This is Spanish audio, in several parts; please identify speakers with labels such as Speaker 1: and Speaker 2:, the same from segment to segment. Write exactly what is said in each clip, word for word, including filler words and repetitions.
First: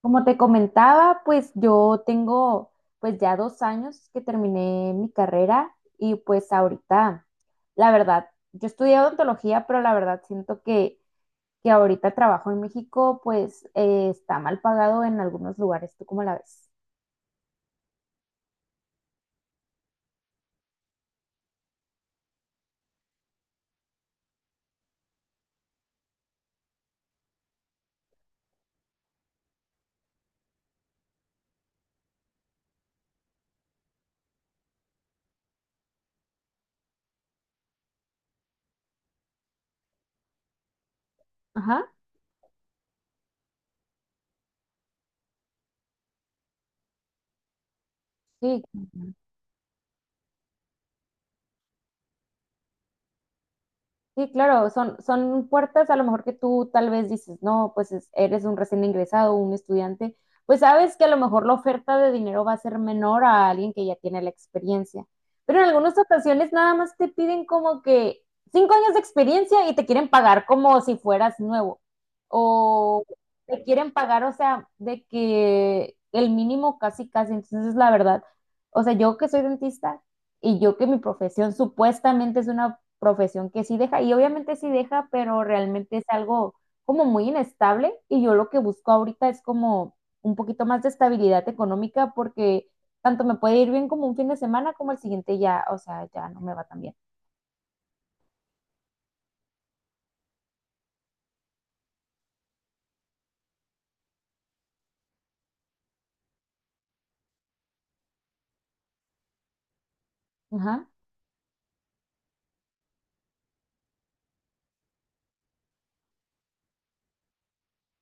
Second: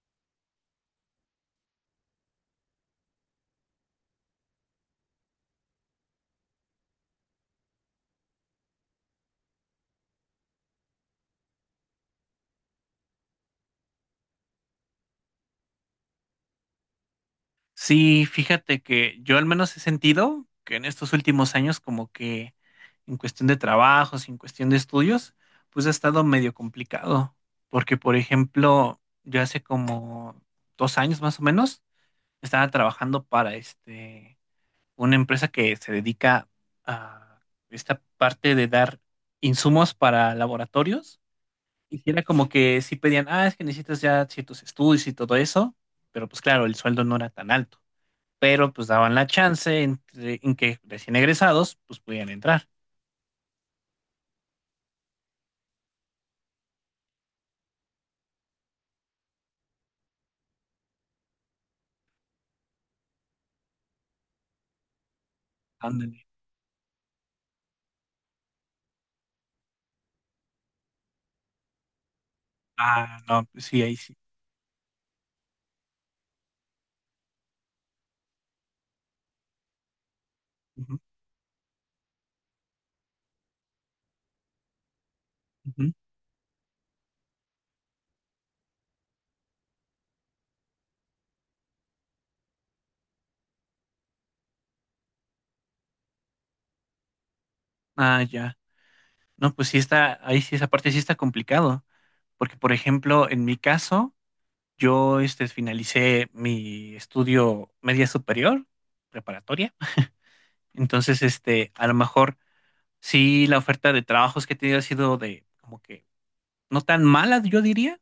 Speaker 1: Como te comentaba, pues yo tengo pues ya dos años que terminé mi carrera y pues ahorita, la verdad, yo estudié odontología, pero la verdad siento que, que ahorita el trabajo en México pues eh, está mal pagado en algunos lugares. ¿Tú cómo la ves?
Speaker 2: Sí, fíjate que yo al menos he sentido que en estos últimos años como que en cuestión de trabajos, en cuestión de estudios, pues ha estado medio complicado, porque por ejemplo, yo hace como dos años más o menos estaba trabajando para este una empresa que se dedica a esta parte de dar insumos para laboratorios
Speaker 1: Ajá,
Speaker 2: y sí era como que sí pedían, ah, es que necesitas ya ciertos estudios y todo eso, pero pues claro, el sueldo no era tan alto,
Speaker 1: sí.
Speaker 2: pero pues daban la chance entre- en que recién egresados pues pudieran entrar.
Speaker 1: Sí, claro, son, son puertas a lo mejor que tú tal vez dices, no, pues es- eres un recién ingresado, un estudiante, pues sabes que a lo mejor la oferta de dinero va a ser menor a alguien que ya tiene la experiencia. Pero en algunas
Speaker 2: Ándale.
Speaker 1: ocasiones nada más te piden como que cinco años de experiencia y te quieren pagar como si fueras nuevo. O
Speaker 2: Ah, no,
Speaker 1: te
Speaker 2: pues sí,
Speaker 1: quieren
Speaker 2: ahí sí.
Speaker 1: pagar, o sea, de que el mínimo casi, casi. Entonces, la verdad, o sea, yo que soy dentista y yo que mi
Speaker 2: Ujú,
Speaker 1: profesión supuestamente es una profesión que sí deja, y obviamente sí deja, pero
Speaker 2: ujú.
Speaker 1: realmente es algo como muy inestable y yo lo que busco ahorita es como un poquito más de estabilidad económica porque tanto me puede ir bien como un fin de semana como el siguiente ya, o sea, ya no me va tan bien.
Speaker 2: Ah, ya. No, pues sí está, ahí sí, esa parte sí está complicado, porque por ejemplo, en mi caso, yo este, finalicé mi estudio media superior, preparatoria,
Speaker 1: Ajá.
Speaker 2: entonces este, a lo mejor sí la oferta de trabajos que he tenido ha sido de como que no tan mala, yo diría.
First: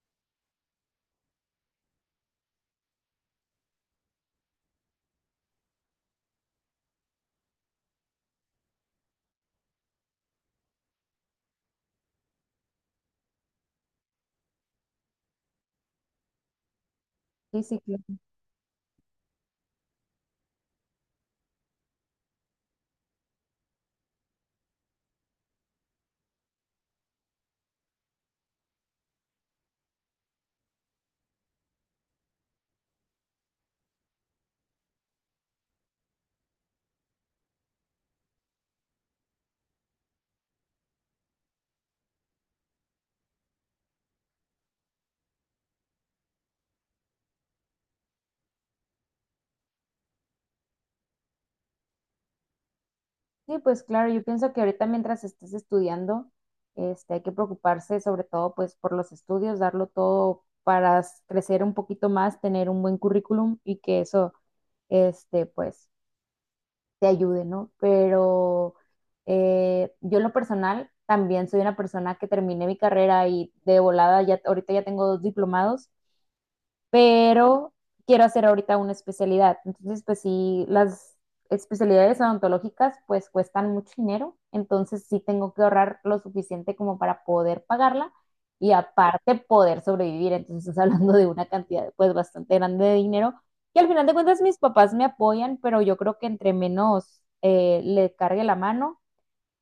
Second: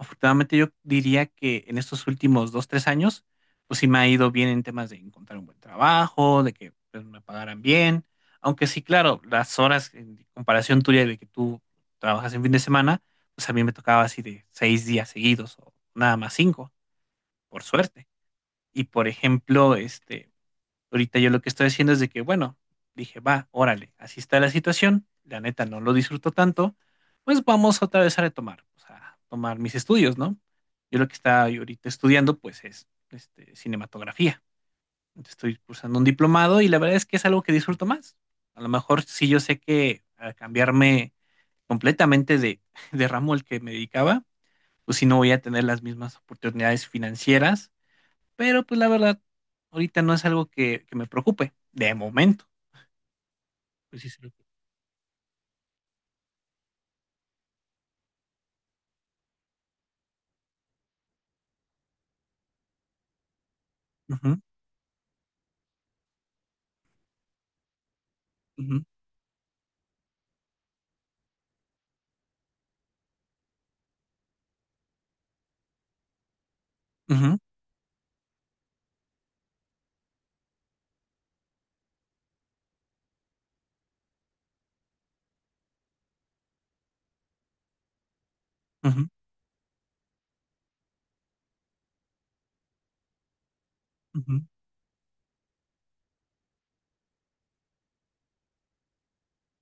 Speaker 2: Afortunadamente yo diría que en estos últimos dos, tres años, pues sí me ha ido bien en temas de encontrar un buen trabajo, de que pues, me pagaran bien, aunque sí, claro, las horas en comparación tuya de que tú trabajas en fin de semana, pues a mí me tocaba así de seis días seguidos o nada más cinco,
Speaker 1: Sí,
Speaker 2: por
Speaker 1: sí, claro.
Speaker 2: suerte. Y por ejemplo, este, ahorita yo lo que estoy haciendo es de que, bueno, dije, va, órale, así está la situación, la neta no lo disfruto tanto, pues vamos otra vez a retomar, o sea, a tomar mis estudios, ¿no? Yo lo que estaba ahorita estudiando, pues es este, cinematografía. Entonces, estoy cursando un diplomado y la verdad es que es algo que disfruto más. A lo mejor sí, yo sé que al cambiarme completamente de, de ramo al que me dedicaba, pues sí no voy a tener las mismas oportunidades financieras, pero pues la verdad, ahorita no es algo que, que me preocupe, de momento.
Speaker 1: Sí, pues
Speaker 2: Pues sí,
Speaker 1: claro,
Speaker 2: sí.
Speaker 1: yo pienso que ahorita mientras estés estudiando, este, hay que preocuparse sobre todo pues por los estudios, darlo todo para s- crecer un poquito más, tener un buen currículum y que eso,
Speaker 2: Ujú,
Speaker 1: este, pues te ayude, ¿no? Pero
Speaker 2: ujú,
Speaker 1: eh, yo en lo personal también soy una persona que terminé mi carrera y de volada, ya, ahorita ya tengo dos diplomados
Speaker 2: ujú,
Speaker 1: pero quiero hacer ahorita una especialidad. Entonces, pues sí, las especialidades odontológicas pues cuestan mucho dinero, entonces sí tengo que ahorrar lo suficiente como para poder pagarla y
Speaker 2: ujú,
Speaker 1: aparte poder sobrevivir. Entonces, estás hablando de una cantidad pues bastante grande de dinero, que al final de cuentas
Speaker 2: ujú.
Speaker 1: mis papás me apoyan, pero yo creo que entre menos eh, le cargue la mano,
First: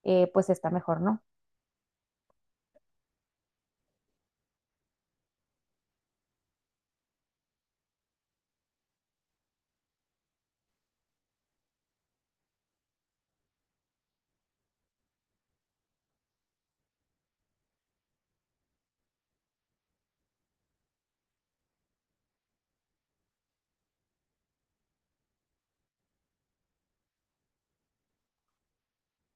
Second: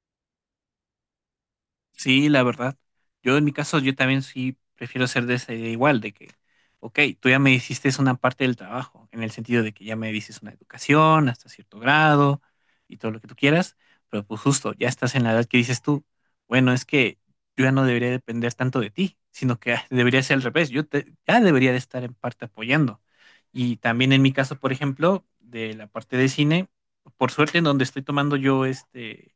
Speaker 1: eh, pues está mejor, ¿no?
Speaker 2: Sí, la verdad. Yo en mi caso, yo también sí prefiero ser de esa idea igual, de que, ok, tú ya me hiciste una parte del trabajo, en el sentido de que ya me dices una educación hasta cierto grado y todo lo que tú quieras, pero pues justo, ya estás en la edad que dices tú, bueno, es que yo ya no debería depender tanto de ti, sino que debería ser al revés, yo te- ya debería de estar en parte apoyando. Y también en mi caso, por ejemplo, de la parte de cine, por suerte en donde estoy tomando yo este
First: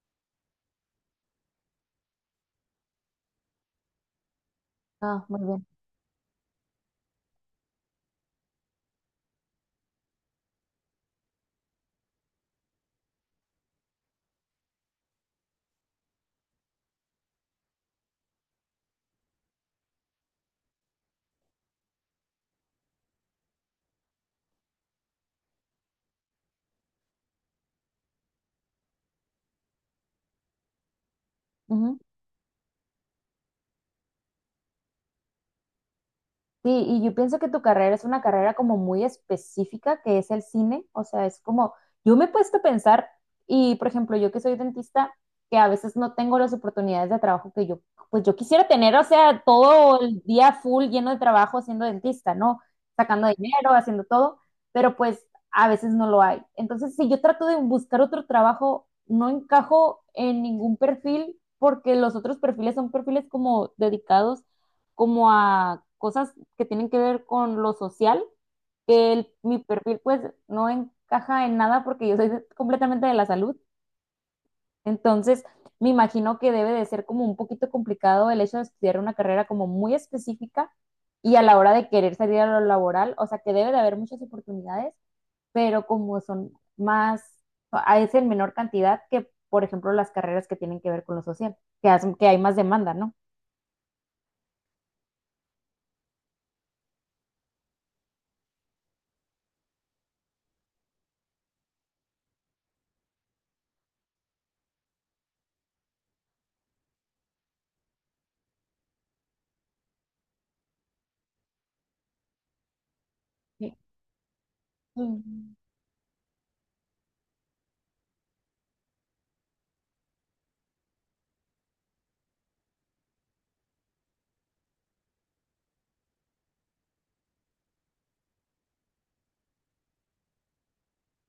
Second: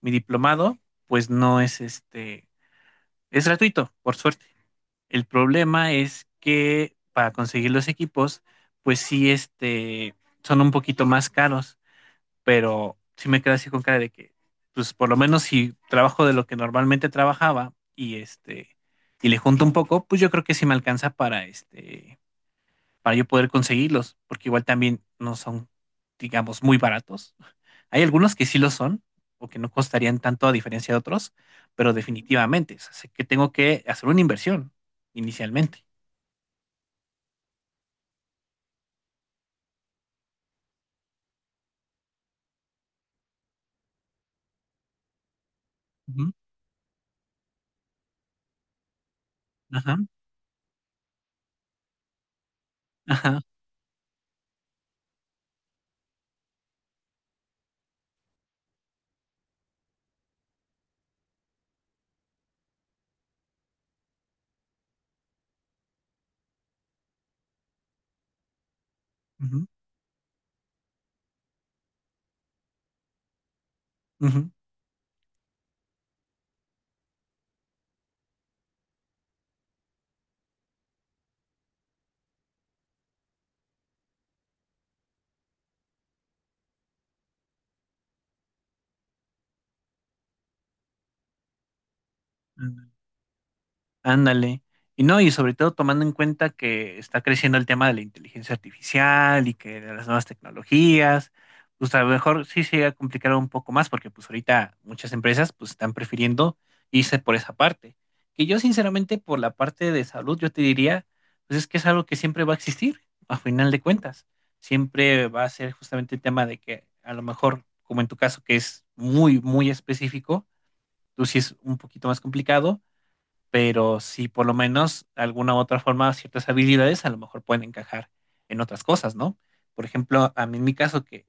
Speaker 2: mi diplomado, pues no es este, es gratuito, por suerte.
Speaker 1: Ah,
Speaker 2: El
Speaker 1: muy bien.
Speaker 2: problema es que para conseguir los equipos, pues sí, este, son un poquito más caros, pero sí me quedo así con cara de que, pues por lo menos si trabajo de lo que normalmente trabajaba y este, y le junto un poco, pues yo creo que sí me alcanza para este, para yo poder conseguirlos, porque igual también no son, digamos, muy baratos. Hay algunos que sí lo son, o que no costarían tanto a diferencia de otros, pero
Speaker 1: Ujú.
Speaker 2: definitivamente, o sea, sé que tengo que hacer una inversión inicialmente.
Speaker 1: Sí, y yo pienso que tu carrera es una carrera como muy específica, que es el cine. O sea, es como, yo me he puesto a pensar, y por ejemplo, yo que soy dentista, que a veces no
Speaker 2: Ujú,
Speaker 1: tengo las oportunidades de trabajo que yo, pues yo quisiera tener, o sea,
Speaker 2: ajá,
Speaker 1: todo el día full lleno de trabajo siendo dentista, ¿no? Sacando
Speaker 2: ajá,
Speaker 1: dinero, haciendo todo, pero pues a veces no lo hay. Entonces, si yo trato de buscar otro trabajo, no encajo en ningún perfil porque los otros perfiles son perfiles como dedicados como a cosas que tienen que ver con lo social, que el- mi
Speaker 2: ujú,
Speaker 1: perfil pues no encaja en nada porque yo soy de- completamente de la salud. Entonces, me imagino que debe de ser como un poquito complicado el hecho de estudiar una carrera como muy específica y a la hora de querer salir a lo laboral, o sea que debe de haber muchas oportunidades, pero como son más, a- es en menor cantidad que, por ejemplo, las carreras que tienen que ver con lo social, que, hacen- que hay más
Speaker 2: ujú.
Speaker 1: demanda, ¿no?
Speaker 2: Ándale. Y no, y sobre todo tomando en cuenta que está creciendo el tema de la inteligencia artificial y que de las nuevas tecnologías, pues a lo mejor sí se llega a complicar un poco más porque pues ahorita muchas empresas pues están prefiriendo irse por esa parte. Que yo sinceramente por la parte de salud yo te diría, pues es que es algo que siempre va a existir, a final
Speaker 1: Sí.
Speaker 2: de cuentas. Siempre va a
Speaker 1: Mm,
Speaker 2: ser justamente el tema de que a lo mejor, como en tu caso que es muy, muy específico, tú sí es un poquito más complicado, pero si por lo menos de alguna u otra forma ciertas habilidades a lo mejor pueden encajar en otras cosas, ¿no? Por ejemplo, a mí en mi caso que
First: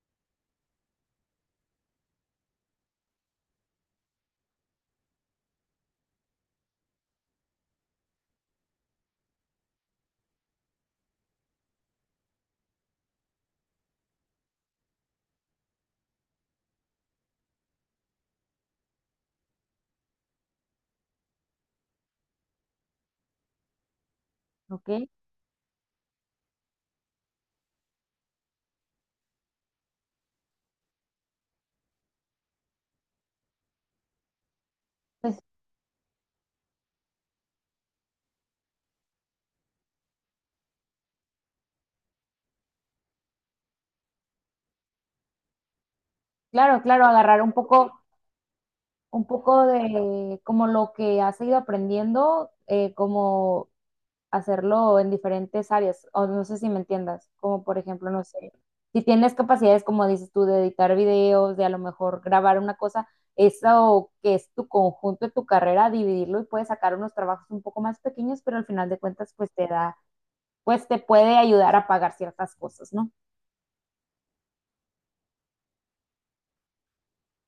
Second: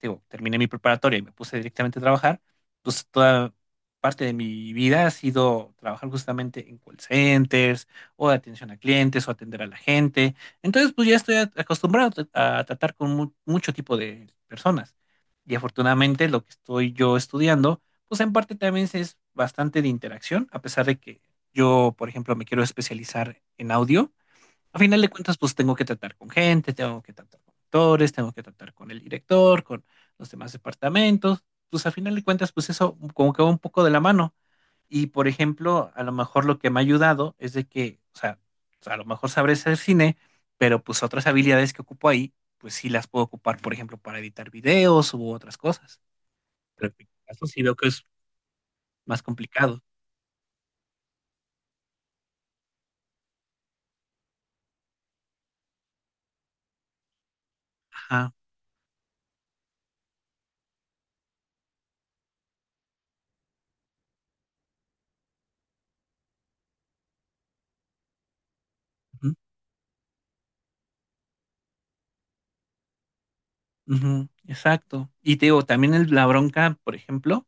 Speaker 2: digo, terminé mi preparatoria y me puse directamente a trabajar, pues toda parte de mi vida ha sido trabajar justamente en call centers o de atención a clientes o atender a la gente. Entonces, pues ya estoy a- acostumbrado a tratar con mu- mucho tipo de personas. Y afortunadamente lo que estoy yo estudiando, pues en parte también es bastante de interacción, a pesar de que yo, por ejemplo, me quiero especializar en audio. A
Speaker 1: ok.
Speaker 2: final de cuentas, pues tengo que tratar con gente, tengo que tratar con actores, tengo que tratar con el director, con los demás departamentos. Pues a final de cuentas, pues eso como que va un poco de la mano. Y por
Speaker 1: Pues
Speaker 2: ejemplo, a lo mejor lo que me ha ayudado es de que, o sea, o sea, a lo mejor sabré hacer cine, pero pues otras habilidades que ocupo ahí, pues sí las puedo ocupar, por ejemplo, para editar videos u otras cosas.
Speaker 1: Claro,
Speaker 2: Pero en
Speaker 1: claro,
Speaker 2: mi
Speaker 1: agarrar
Speaker 2: caso
Speaker 1: un
Speaker 2: sí veo
Speaker 1: poco,
Speaker 2: que es más
Speaker 1: un poco
Speaker 2: complicado.
Speaker 1: de como lo que has ido aprendiendo, eh, como hacerlo en diferentes áreas, o no sé si me entiendas, como por ejemplo, no
Speaker 2: Ajá.
Speaker 1: sé, si tienes capacidades, como dices tú, de editar videos, de a lo mejor grabar una cosa, eso que es tu conjunto de tu carrera, dividirlo y puedes sacar unos trabajos un poco más pequeños, pero al final de cuentas,
Speaker 2: Ujú,
Speaker 1: pues te da, pues te puede ayudar a pagar ciertas cosas, ¿no?
Speaker 2: ujú, exacto. Y te digo, también el- la bronca, por ejemplo,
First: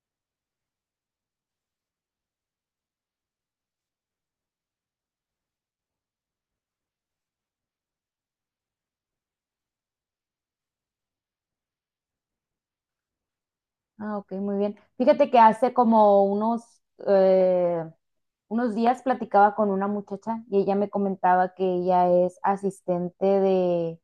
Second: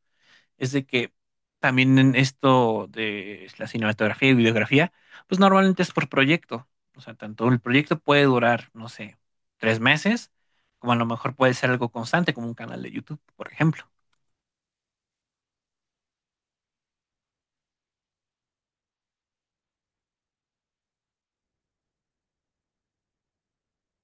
Speaker 2: es de que también en esto de la cinematografía y videografía, pues normalmente es por proyecto. O sea, tanto el proyecto puede durar, no sé, tres meses, como a lo mejor puede ser algo constante, como un canal de YouTube, por ejemplo.
Speaker 1: Ah, ok, muy bien. Fíjate que hace como unos, eh, unos días platicaba con una muchacha y ella me comentaba que ella es asistente de,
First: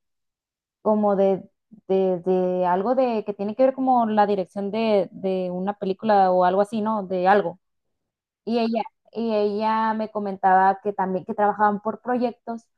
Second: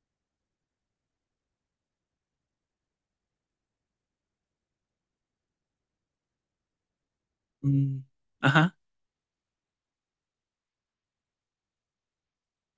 Speaker 1: como de, de, de algo de, que tiene que ver como la dirección de, de una película o algo así, ¿no? De algo.
Speaker 2: Mm,
Speaker 1: Y
Speaker 2: ajá.
Speaker 1: ella, y ella me comentaba que también que trabajaban por proyectos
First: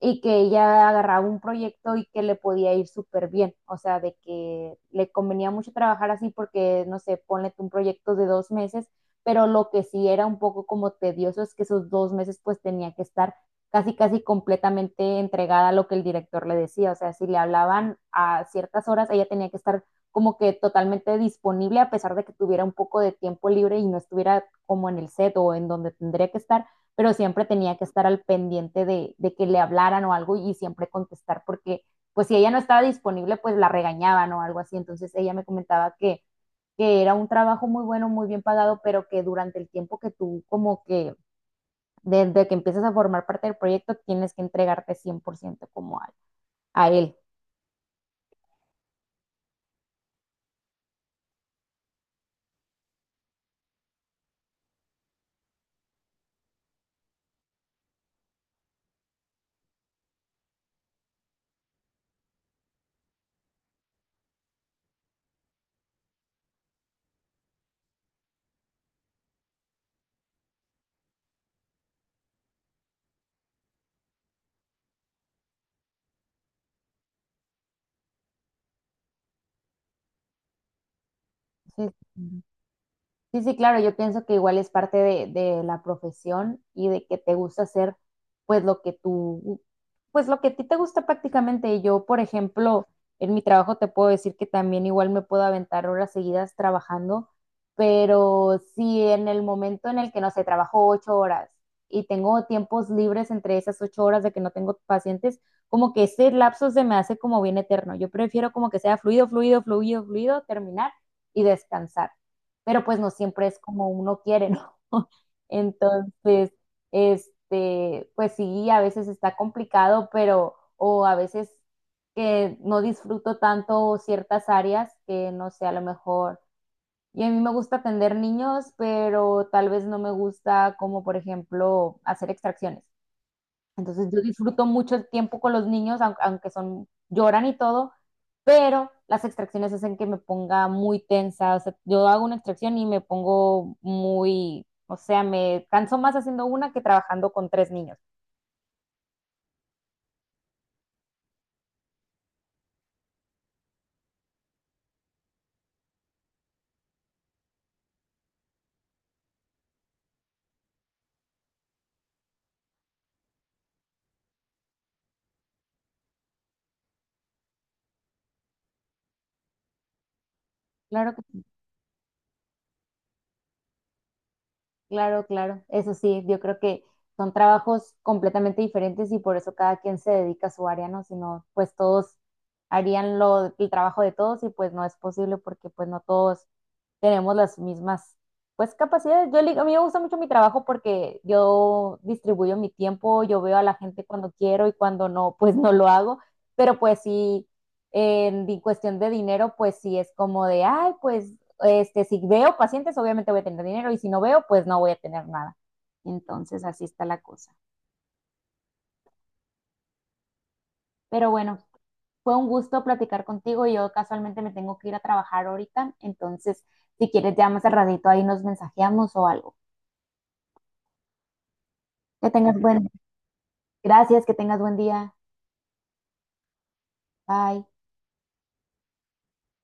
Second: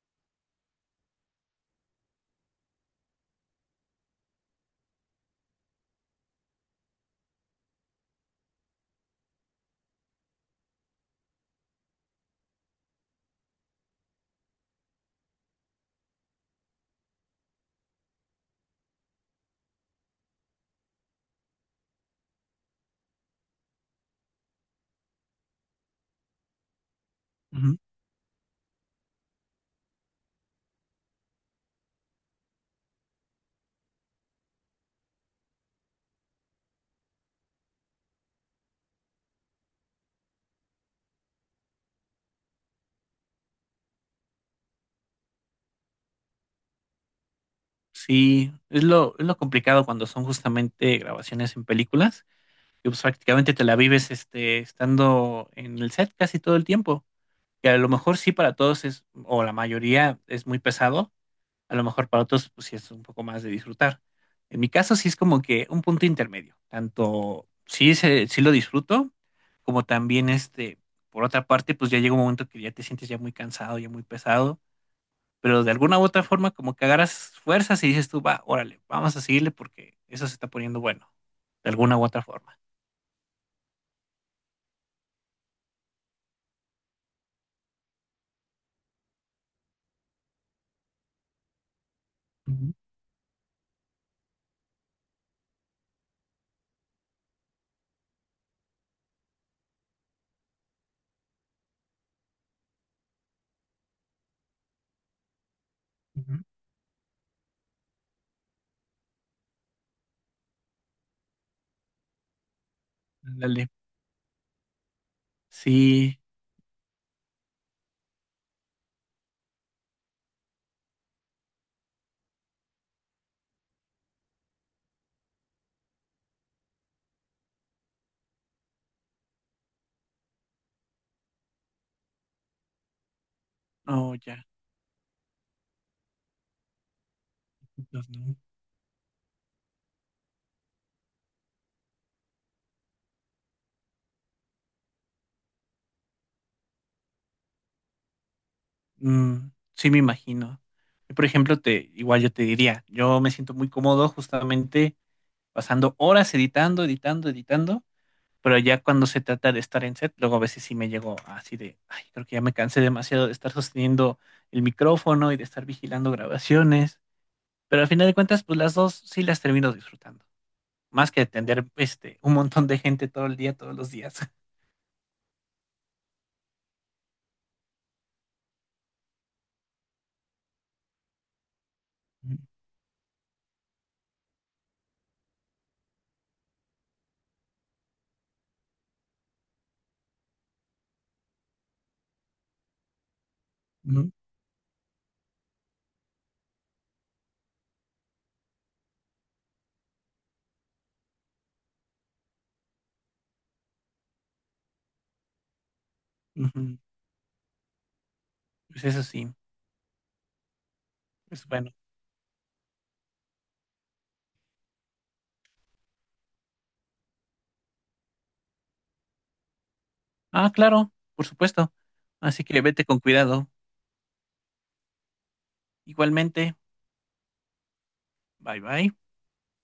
Speaker 1: y que ella agarraba un proyecto y que le podía ir súper bien, o sea, de que le convenía mucho trabajar así porque, no sé, ponle tú un proyecto de dos meses, pero lo que sí era un poco como tedioso es que esos dos meses pues tenía que estar casi, casi completamente entregada a lo que el director le decía, o sea, si le hablaban a ciertas horas, ella tenía que estar como que totalmente disponible a pesar de que tuviera un poco de tiempo libre y no estuviera como en el set o en donde tendría que estar pero siempre tenía
Speaker 2: Ujú.
Speaker 1: que estar al pendiente de, de que le hablaran o algo y siempre contestar porque pues si ella no estaba disponible, pues la regañaban o algo así. Entonces ella me comentaba que, que era un trabajo muy bueno, muy bien pagado, pero que durante el tiempo que tú como que, desde que empiezas a formar parte del proyecto, tienes que entregarte cien por ciento como a, a él.
Speaker 2: Sí, es lo, es lo complicado cuando son justamente grabaciones en películas, y pues prácticamente te la vives este, estando en el set casi todo el tiempo, que a lo mejor sí para todos es, o la mayoría es muy pesado. A lo mejor para otros, pues sí es un poco más de disfrutar. En mi caso, sí es como que un punto intermedio. Tanto sí, se- sí lo disfruto, como también este, por otra parte, pues ya llega un momento que ya te sientes ya muy cansado, ya muy pesado, pero de alguna u otra forma, como que agarras fuerzas y dices tú, va, órale, vamos a seguirle porque eso se está poniendo bueno, de alguna
Speaker 1: Entonces,
Speaker 2: u otra forma.
Speaker 1: sí, sí, claro, yo pienso que igual es parte de, de la profesión y de que te gusta hacer pues lo que tú, pues lo que a ti te gusta prácticamente. Y yo, por
Speaker 2: Ujú,
Speaker 1: ejemplo, en mi trabajo te puedo decir que también igual me puedo aventar horas seguidas trabajando, pero si en el momento en el que, no sé, trabajo ocho horas y tengo tiempos libres entre esas ocho horas de que no tengo pacientes, como que ese
Speaker 2: ujú.
Speaker 1: lapso se me hace como bien eterno. Yo prefiero como que sea fluido, fluido, fluido, fluido, terminar y descansar pero pues no siempre es
Speaker 2: Ándale.
Speaker 1: como uno quiere, ¿no?
Speaker 2: Sí,
Speaker 1: Entonces, este, pues sí, a veces está complicado, pero, o a veces que no disfruto tanto ciertas áreas que no sé, a lo mejor. Y a mí me gusta atender niños, pero tal vez no me gusta como, por ejemplo, hacer extracciones. Entonces
Speaker 2: no,
Speaker 1: yo
Speaker 2: ya,
Speaker 1: disfruto mucho el tiempo con los niños, aun- aunque son, lloran y todo,
Speaker 2: entonces, no.
Speaker 1: pero las extracciones hacen que me ponga muy tensa. O sea, yo hago una extracción y me pongo muy, o sea, me canso más haciendo una que trabajando con tres niños.
Speaker 2: Mm, sí, me imagino. Yo, por ejemplo, te, igual yo te diría, yo me siento muy cómodo justamente pasando horas editando, editando, editando, pero ya cuando se trata de estar en set, luego a veces sí me llego así de, ay, creo que ya me cansé demasiado de estar sosteniendo el micrófono y de estar vigilando grabaciones, pero al final de cuentas, pues las dos sí las termino disfrutando, más
Speaker 1: Claro que
Speaker 2: que atender este, un montón de gente todo el día, todos los días.
Speaker 1: Claro, claro, eso sí, yo creo que son trabajos completamente diferentes y por eso cada quien se dedica a su área, ¿no? Si no, pues todos harían lo, el trabajo de todos y pues no es posible porque pues no todos tenemos las mismas, pues capacidades. Yo, le- a mí me gusta mucho mi trabajo porque yo distribuyo mi tiempo, yo veo a la gente
Speaker 2: Ujú,
Speaker 1: cuando quiero y cuando no, pues no lo hago, pero pues sí. En cuestión de dinero, pues sí es como de, ay, pues este, si veo pacientes, obviamente voy a tener dinero y si no veo, pues no voy a tener nada. Entonces,
Speaker 2: ujú.
Speaker 1: así está la cosa.
Speaker 2: Pues eso sí,
Speaker 1: Pero
Speaker 2: pues
Speaker 1: bueno,
Speaker 2: bueno.
Speaker 1: fue un gusto platicar contigo. Yo casualmente me tengo que ir a trabajar ahorita, entonces, si quieres, ya más al ratito ahí nos mensajeamos o algo.
Speaker 2: Ah, claro, por supuesto.
Speaker 1: Que
Speaker 2: Así
Speaker 1: tengas
Speaker 2: que vete
Speaker 1: buen,
Speaker 2: con cuidado.
Speaker 1: gracias, que tengas buen día.
Speaker 2: Igualmente,
Speaker 1: Bye.
Speaker 2: bye bye.